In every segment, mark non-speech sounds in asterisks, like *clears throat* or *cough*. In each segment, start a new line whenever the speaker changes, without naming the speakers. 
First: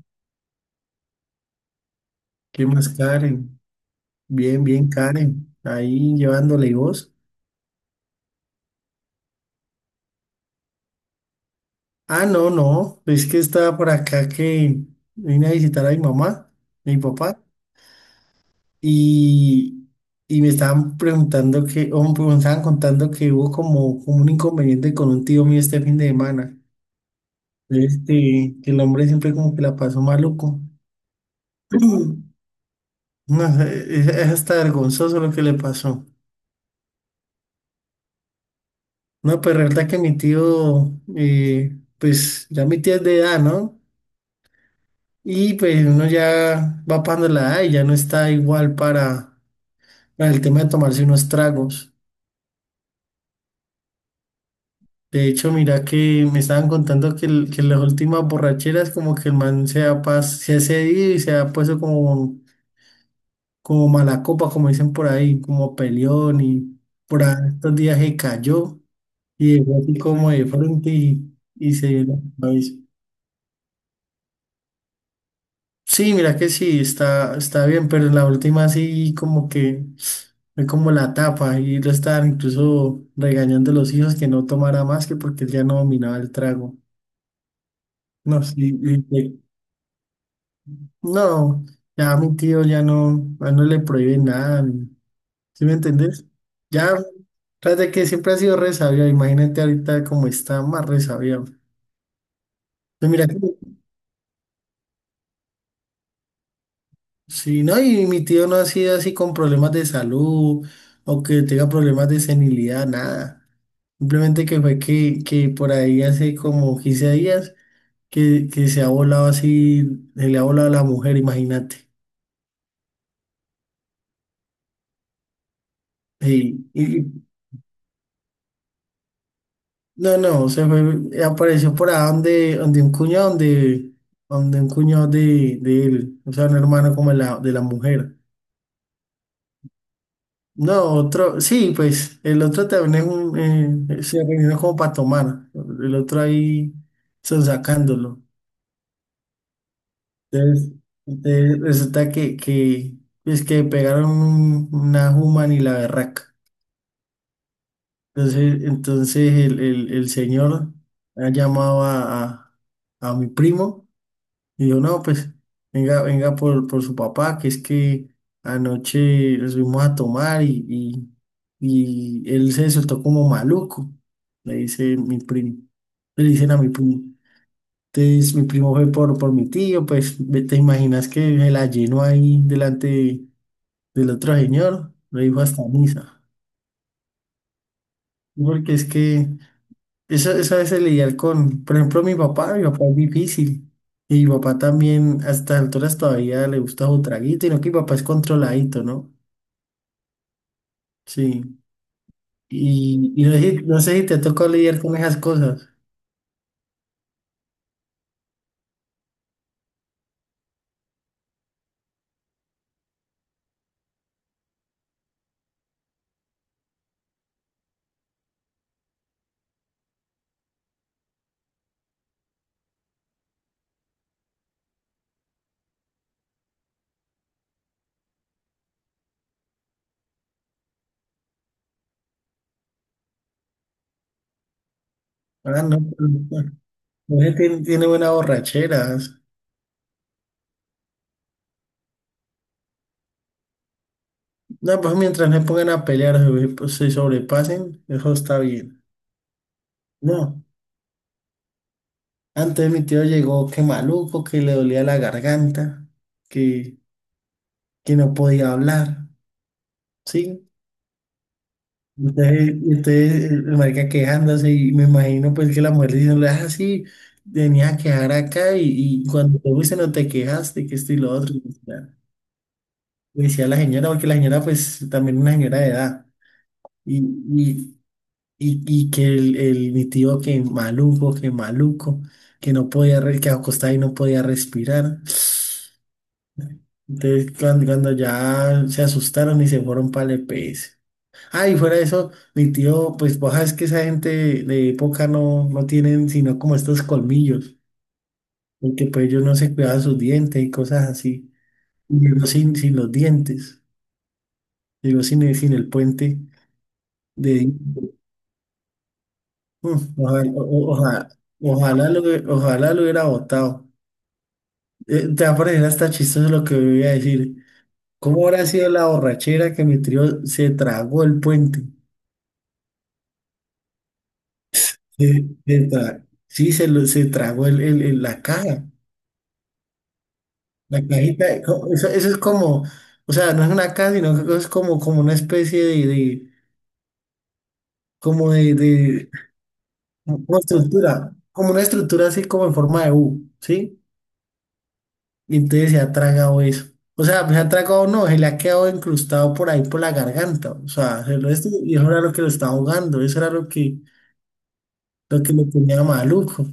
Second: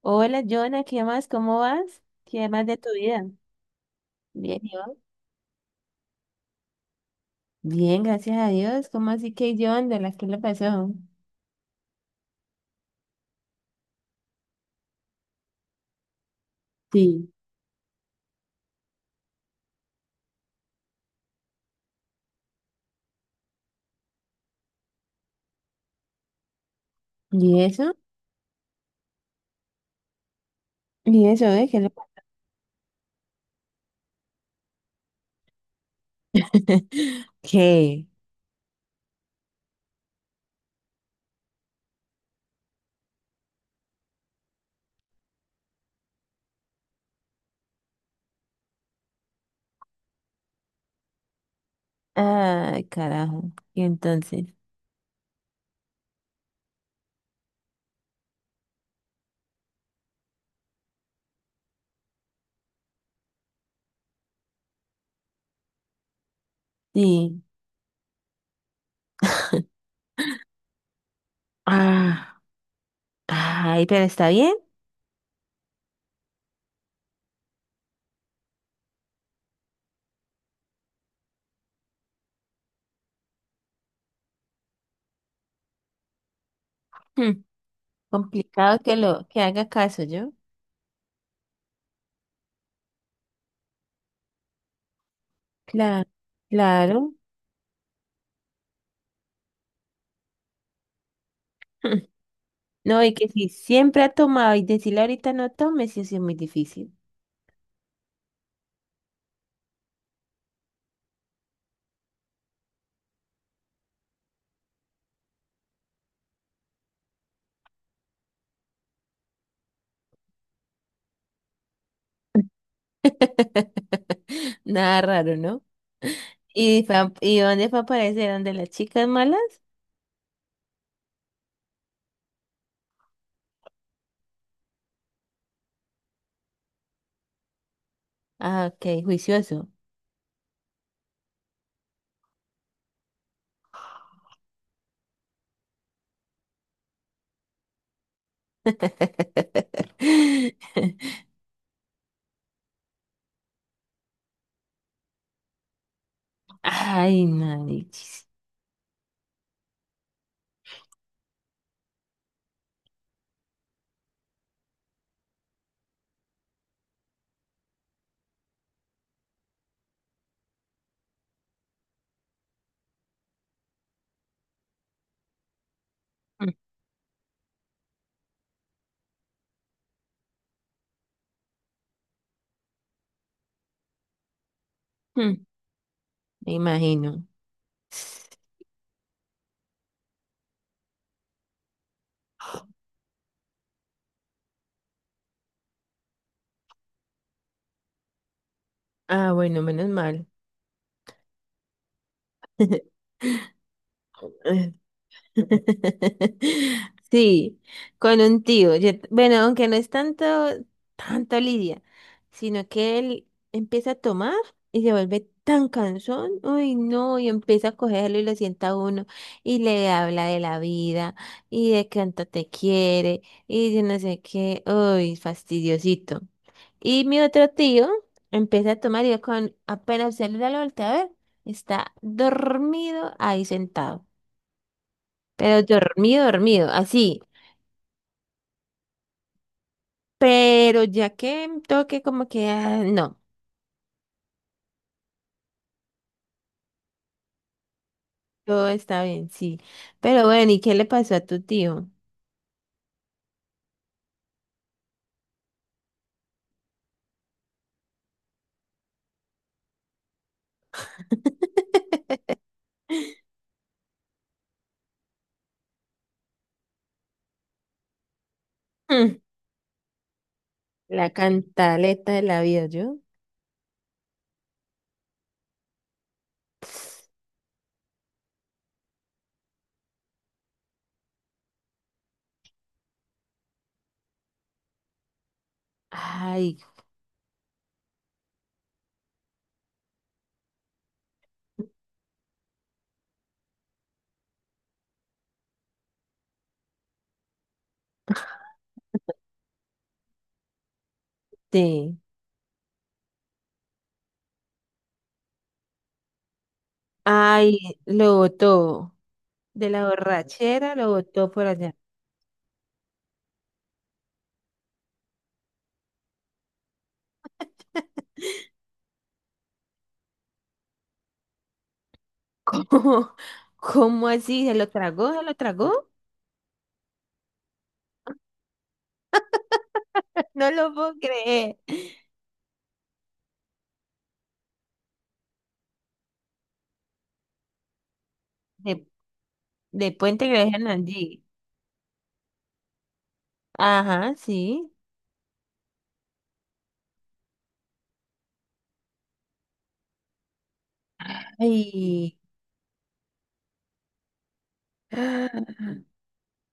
Hola, Jonah, ¿qué más? ¿Cómo vas? ¿Qué más
¿Qué
de
más,
tu vida?
Karen?
Bien,
Bien,
¿y
bien,
vos?
Karen. Ahí llevándole y vos.
Bien, gracias a Dios. ¿Cómo así que yo ando? ¿La que le pasó?
Ah, no, no. Es que estaba por acá que vine a visitar a mi mamá, a mi
Sí.
papá, y, y me estaban preguntando que, me estaban contando que hubo como un inconveniente con un tío mío este fin de semana.
¿Y eso?
Que el hombre siempre como que la pasó maluco.
¿Y eso, eh? ¿Qué le pasó?
*clears throat* No, es hasta vergonzoso lo que le pasó.
*laughs* ¿Qué?
No, pero la verdad que mi tío, pues ya mi tía es de edad, ¿no? Y pues uno ya va pasando la edad y ya no está igual para el tema de tomarse unos tragos.
Ay, carajo. ¿Y entonces?
De hecho, mira que me estaban contando que, que las últimas borracheras como que el man se ha cedido y se ha puesto como mala copa, como dicen por ahí, como peleón y por ahí
Sí.
estos días se cayó y dejó
*laughs*
así como de frente y se dio la
Ah,
cabeza.
ay, pero está bien.
Sí, mira que sí, está bien, pero en la última sí como que fue como la tapa y lo estaban incluso regañando a los hijos que no tomara más que porque él ya no dominaba el trago.
Hmm,
No, sí,
complicado que haga caso yo.
no, ya a mi tío ya no, a él no le prohíbe nada. ¿Sí me
Claro,
entendés? Ya,
claro.
tras de que siempre ha sido re sabio, imagínate ahorita cómo está más re sabio.
*laughs* Hmm. No,
Pues
y
mira,
que si siempre ha tomado y decirle ahorita no tome, sí, sí es muy difícil.
sí, no, y mi tío no ha sido así con problemas de salud o que tenga problemas de senilidad, nada. Simplemente que fue que, por ahí hace como 15 días que, se ha volado así, se le ha volado a la mujer, imagínate.
*laughs* Nada raro, ¿no?
Sí,
¿Y, y dónde fue a aparecer? ¿Dónde las chicas malas?
no, no, se fue, apareció por ahí donde, un cuñado, donde, un cuñado de él, o sea, un hermano como de la mujer.
Ah, ok, juicioso.
No, otro, sí, pues el otro también es un, se reunieron como para tomar, el otro ahí son sacándolo. Entonces,
*laughs*
entonces, resulta que, pues que pegaron una human y la berraca.
Ay, marichis.
Entonces, el, el señor ha llamado a, a mi primo y dijo, no, pues venga, venga por su papá, que es que anoche nos fuimos a tomar y él se soltó como maluco, le dice mi primo, le
Mm,
dicen a mi primo. Entonces, mi primo fue por mi tío, pues te imaginas que se la llenó ahí delante del otro señor,
*laughs*
lo dijo
mm,
hasta misa.
me imagino.
Porque es que eso a veces lidiar con, por ejemplo, mi papá es difícil. Y mi papá también a estas alturas todavía le gusta su traguito, y no que mi papá es controladito, ¿no?
Ah, bueno, menos mal.
Sí.
*laughs*
Y no sé, no sé si te tocó
*laughs*
lidiar con esas cosas.
*laughs* Sí, con un tío. Bueno, aunque no es tanto, tanto Lidia, sino que él empieza a tomar y se vuelve tan cansón. Uy, no, y empieza a cogerlo y lo sienta a uno y le habla de la vida y de cuánto te quiere y de no sé qué. Uy, fastidiosito. Y mi otro tío empieza a tomar y yo con apenas se le da la vuelta a ver, está dormido ahí sentado. Pero
Ah, no,
dormido,
pero-
dormido, así.
pero él tiene buenas borracheras.
Pero ya que toque como que, ah, no,
No, pues mientras no se pongan a pelear, se pues, se sobrepasen, eso está
todo
bien.
está bien, sí. Pero
No,
bueno, ¿y qué le pasó a tu tío?
antes mi tío llegó que maluco, que le dolía la garganta, que, que no podía hablar, ¿sí?
*laughs*
Entonces, el marica quejándose y me imagino pues que la mujer diciéndole, ah, sí, venía a quejar acá y
Mm,
cuando te fuiste no te quejaste, que esto y
la
lo otro. Y ya.
cantaleta de la vida, ¿yo?
Le decía a la señora, porque la señora pues también una señora de edad. y y que el mi tío que maluco, que maluco, que no podía, que acostaba y no podía respirar.
Ay,
Entonces cuando ya se asustaron y se fueron para el EPS. Ah, y fuera de eso, mi tío, pues vos sabes que esa gente de época no tienen sino como estos colmillos, porque pues ellos no se cuidaban sus dientes y cosas así.
sí.
Y llegó sin los dientes, llegó sin el puente de...
Ay, lo botó. De
Mm,
la
ojalá, o- o-
borrachera lo
ojalá,
botó por allá.
ojalá lo hubiera botado. Te va a parecer hasta chistoso lo que voy a decir. ¿Cómo habrá sido la borrachera que mi trío se tragó el puente?
*laughs* ¿Cómo? ¿Cómo así? ¿Se lo tragó? ¿Se
Se-
lo
se
tragó?
tra- sí, se tragó la caja,
No lo
la
puedo
cajita.
creer.
Eso es como, o sea, no es una caja, sino que es como una especie de como de,
De,
de-
de Puente
como
Grande
estructura,
allí.
como una estructura así como en forma de U, ¿sí?
Ajá, sí.
Y entonces se ha tragado eso. O sea, se ha tragado no, se le ha quedado incrustado por ahí por la garganta. O sea, y eso era lo
Ay.
que lo estaba ahogando, eso era lo que lo
Ah.
tenía maluco.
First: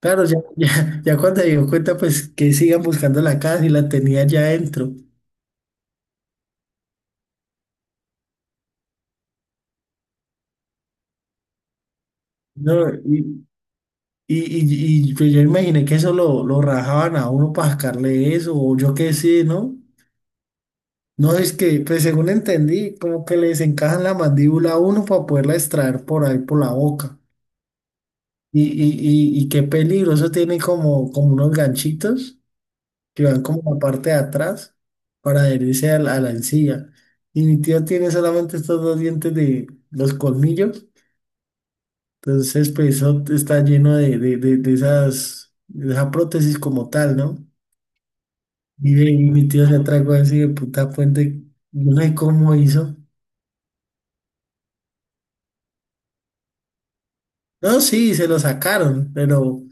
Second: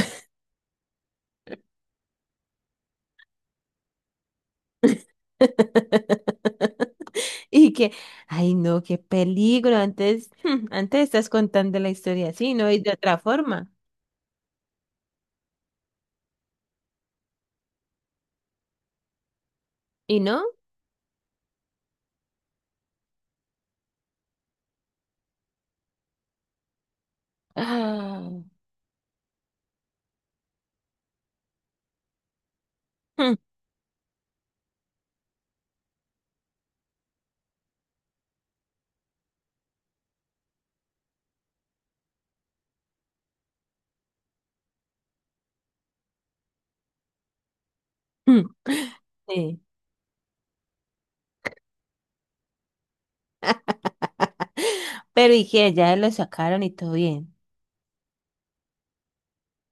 Claro, *laughs* ya cuando se dio cuenta, pues que sigan buscando la casa y la tenía ya adentro.
*laughs* Y que, ay no, qué peligro. Antes, *laughs* hmm, antes estás contando la historia así, ¿no? Y de
No,
otra forma.
pues yo imaginé que eso lo rajaban a uno para sacarle eso, o yo qué sé, ¿no?
¿Y no? *gasps* *laughs*
No, es que, pues según entendí, como que les encajan la mandíbula a uno para poderla extraer por ahí por la boca.
Ah.
Y qué peligroso, tiene como unos ganchitos que
Hmm,
van como la parte de atrás para adherirse a la encía. Y mi tío tiene solamente estos dos dientes de los colmillos, entonces pues eso está lleno de esa prótesis como tal, ¿no?
hmm.
Y mi
Sí.
tío se atragó así de puta puente, no sé cómo hizo.
Pero y que ya lo sacaron y todo bien.
No, sí, se lo sacaron, pero, o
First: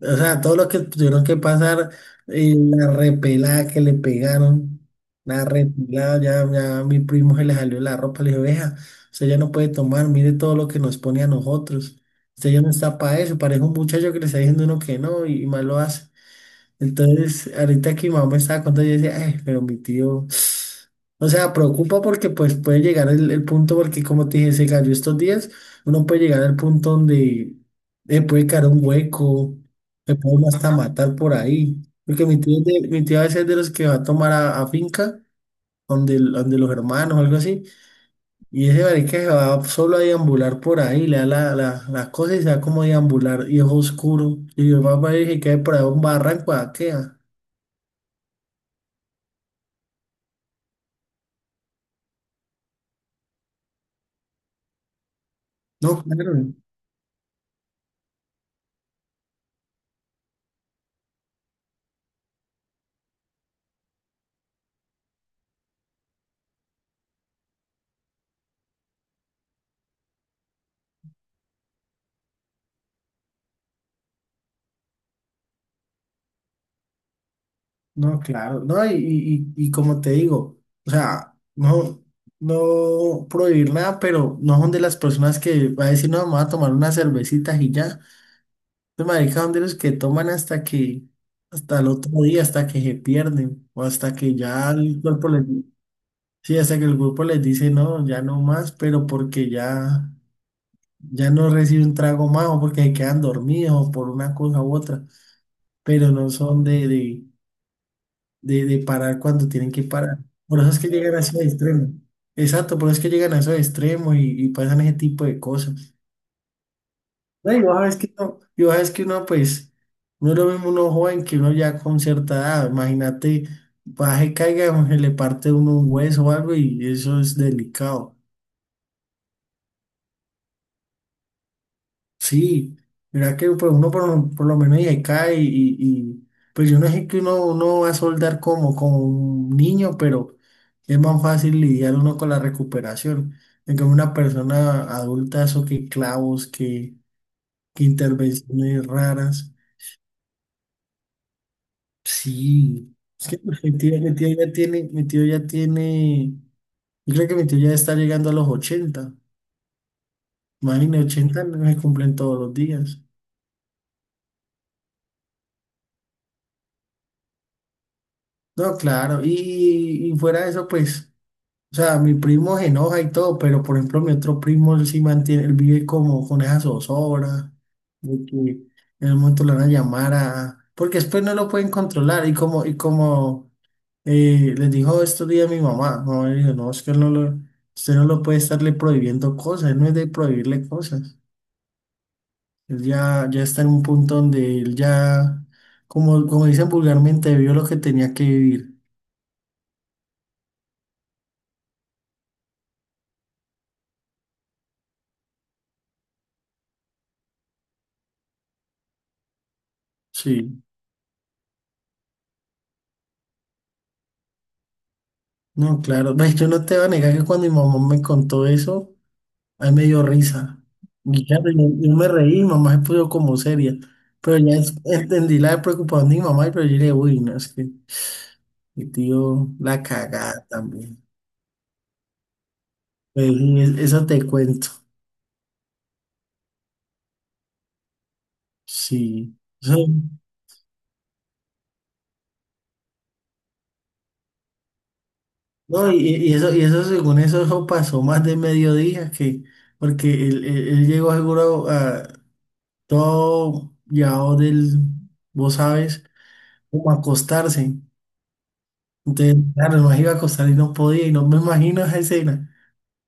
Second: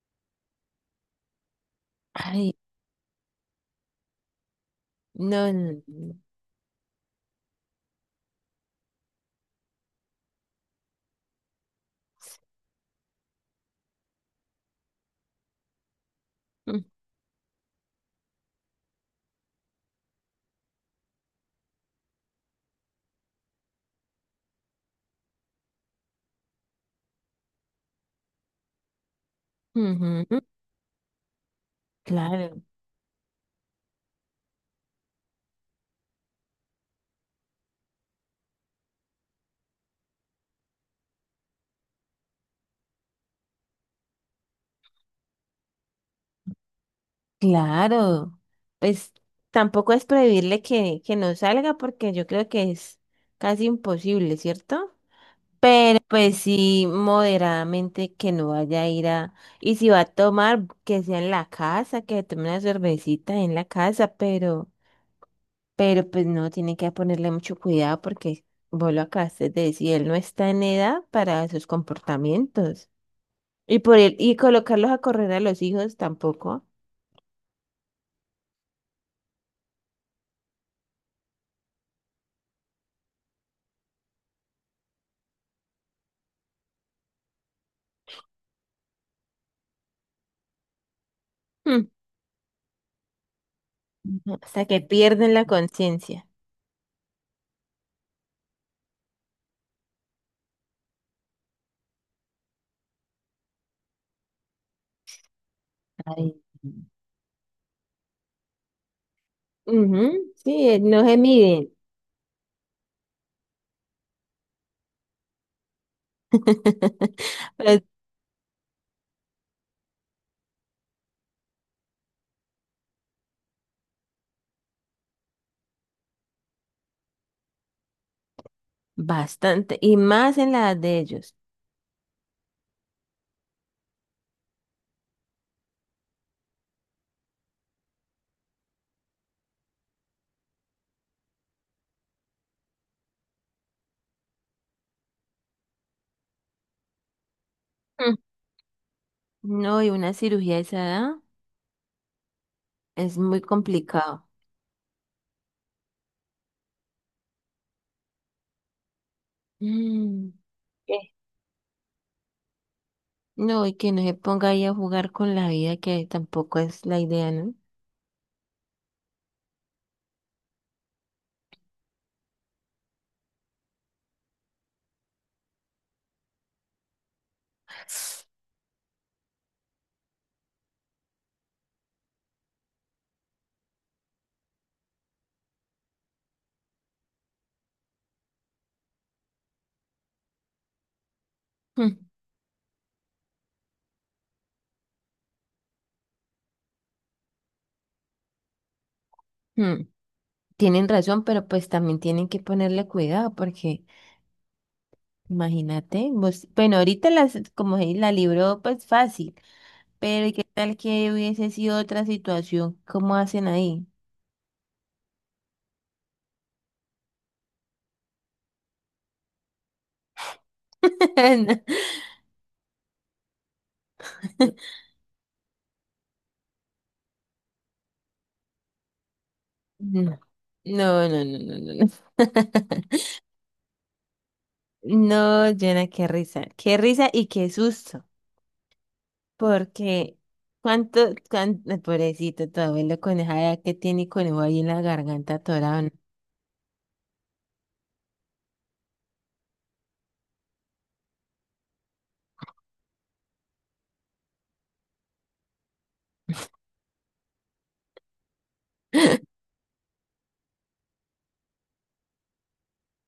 sea, todo lo que tuvieron que pasar,
Ay,
la repelada que le pegaron, la
no, no, no.
repelada, ya a mi primo se le salió la ropa, le dije, vea, usted ya no puede tomar, mire todo lo que nos pone a nosotros, usted ya no está para eso, parece un muchacho que le está diciendo uno que no y mal lo hace.
*laughs*
Entonces, ahorita que mi mamá me estaba contando, yo decía, ay, pero mi tío, o sea, preocupa porque pues puede llegar el punto, porque como te dije, se cayó estos días, uno puede llegar al punto donde le puede caer un hueco, le
Mm, ujú,
pueden hasta matar por ahí. Porque mi tío,
claro,
es de- mi tío a veces es de los que va a tomar a finca, donde, donde los hermanos o algo así, y ese marica se va solo a deambular por ahí, le da la, las cosas y se va como a deambular, y es oscuro, y yo papá dije que cae por ahí un barranco, ¿a qué?
claro. Pues tampoco es prohibirle que no salga porque yo creo que es casi imposible, ¿cierto? Pero
No, claro,
pues sí, moderadamente que no vaya a ir a... Y si va a tomar, que sea en la casa, que tome una cervecita en la casa, pero pues no, tiene que ponerle mucho cuidado porque vos lo acabaste de decir, él no está en edad para esos comportamientos. Y por él, y colocarlos a correr a los hijos tampoco.
no, claro, no, y como te digo, o sea, no, no prohibir nada, pero no son de las personas que va a decir, no, vamos a tomar unas cervecitas y ya. Los maricas son de los que toman hasta que, hasta
Hmm,
el otro día, hasta que se pierden, o hasta que
ujú, hasta
ya
que
el cuerpo
pierden la
les,
conciencia.
sí, hasta que el grupo les dice, no, ya no más, pero porque ya, ya no recibe un trago más, o porque se quedan dormidos, o por una cosa u otra, pero no
Ay,
son de parar cuando tienen que
ujú,
parar. Por
sí,
eso es que
no
llegan
se
a esos
miden.
extremos. Exacto, por eso es que llegan a esos extremos y pasan ese tipo de cosas.
*laughs*
No, y vos
Pero
sabes que no, y vos sabes que uno, pues, no es lo mismo uno joven que uno ya con cierta edad. Imagínate, baje, caiga, se le parte uno un hueso o algo y eso es delicado.
bastante, y más en la edad de ellos.
Sí, mira que pues, lo por lo menos ya cae y pues yo no sé que uno va a soldar como un niño, pero es más fácil lidiar uno con la recuperación. En cambio, una persona adulta, eso que clavos, que
Mm.
intervenciones raras.
No, y una cirugía de esa edad
Sí,
es muy
pues,
complicado.
mi tío ya tiene, yo creo que mi tío ya está llegando a los 80.
Mm, ¿qué?
Imagínate, 80 no se cumplen todos los días.
No, y que no se ponga ahí a jugar con la vida, que tampoco es la idea, ¿no?
No, claro, y fuera de eso, pues. O sea, mi primo se enoja y todo, pero por ejemplo, mi otro primo él sí mantiene, él vive como con esa zozobra de que en el momento le van a llamar a. Porque después no lo pueden controlar. Y como les dijo estos días mi mamá le dijo, no, es que él no lo, usted no lo puede estarle prohibiendo cosas, él no es de prohibirle cosas.
Mm,
Él ya está en un punto donde él ya, como dicen vulgarmente, vio lo que tenía que vivir.
mm. Tienen razón, pero pues también tienen que ponerle cuidado, porque imagínate, vos, bueno, ahorita las, la libró, pues fácil, pero ¿y qué
Sí.
tal que hubiese sido otra situación? ¿Cómo hacen ahí?
No, claro, pues yo no te voy a negar que cuando mi mamá me contó eso, ahí me dio risa. Y claro, yo,
*laughs*
yo me reí, mamá se puso como seria. Pero ya entendí la preocupación de mi mamá, pero yo le dije, uy, no, es que mi tío la
No,
cagada también.
no, no, no, no, no. No, *laughs*
Pues, eso te cuento.
no, Jonah, qué risa. Qué risa y qué susto.
Sí. Eso-
Porque cuánto, cuánto, pobrecito, tu abuelo con esa edad que tiene y conejo ahí en la garganta atorado. ¿No?
no, y eso, según eso, eso pasó más de mediodía, porque él llegó seguro a todo llevado del, vos sabes, como a acostarse. Entonces,
*laughs*
claro, nos iba a acostar y no podía, y no me imagino esa escena.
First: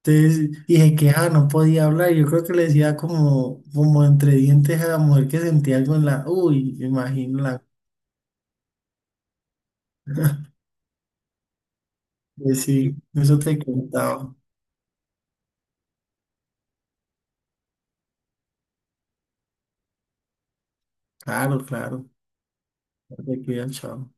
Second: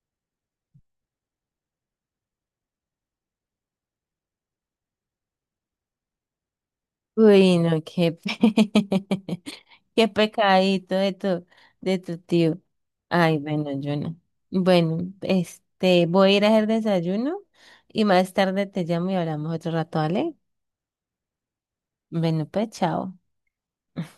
Entonces dije que no podía hablar. Yo creo que le decía como entre dientes a la mujer que sentía algo en la. Uy, me imagino
Uy,
la.
no, qué, *laughs* qué pecadito de tu tío.
Sí,
Ay,
eso te
bueno, Jonah.
contaba.
Bueno, voy a ir a hacer desayuno y más tarde te llamo y hablamos otro rato, ¿vale?
Claro, claro.
Bueno, pues, chao.
Te cuidas, chao.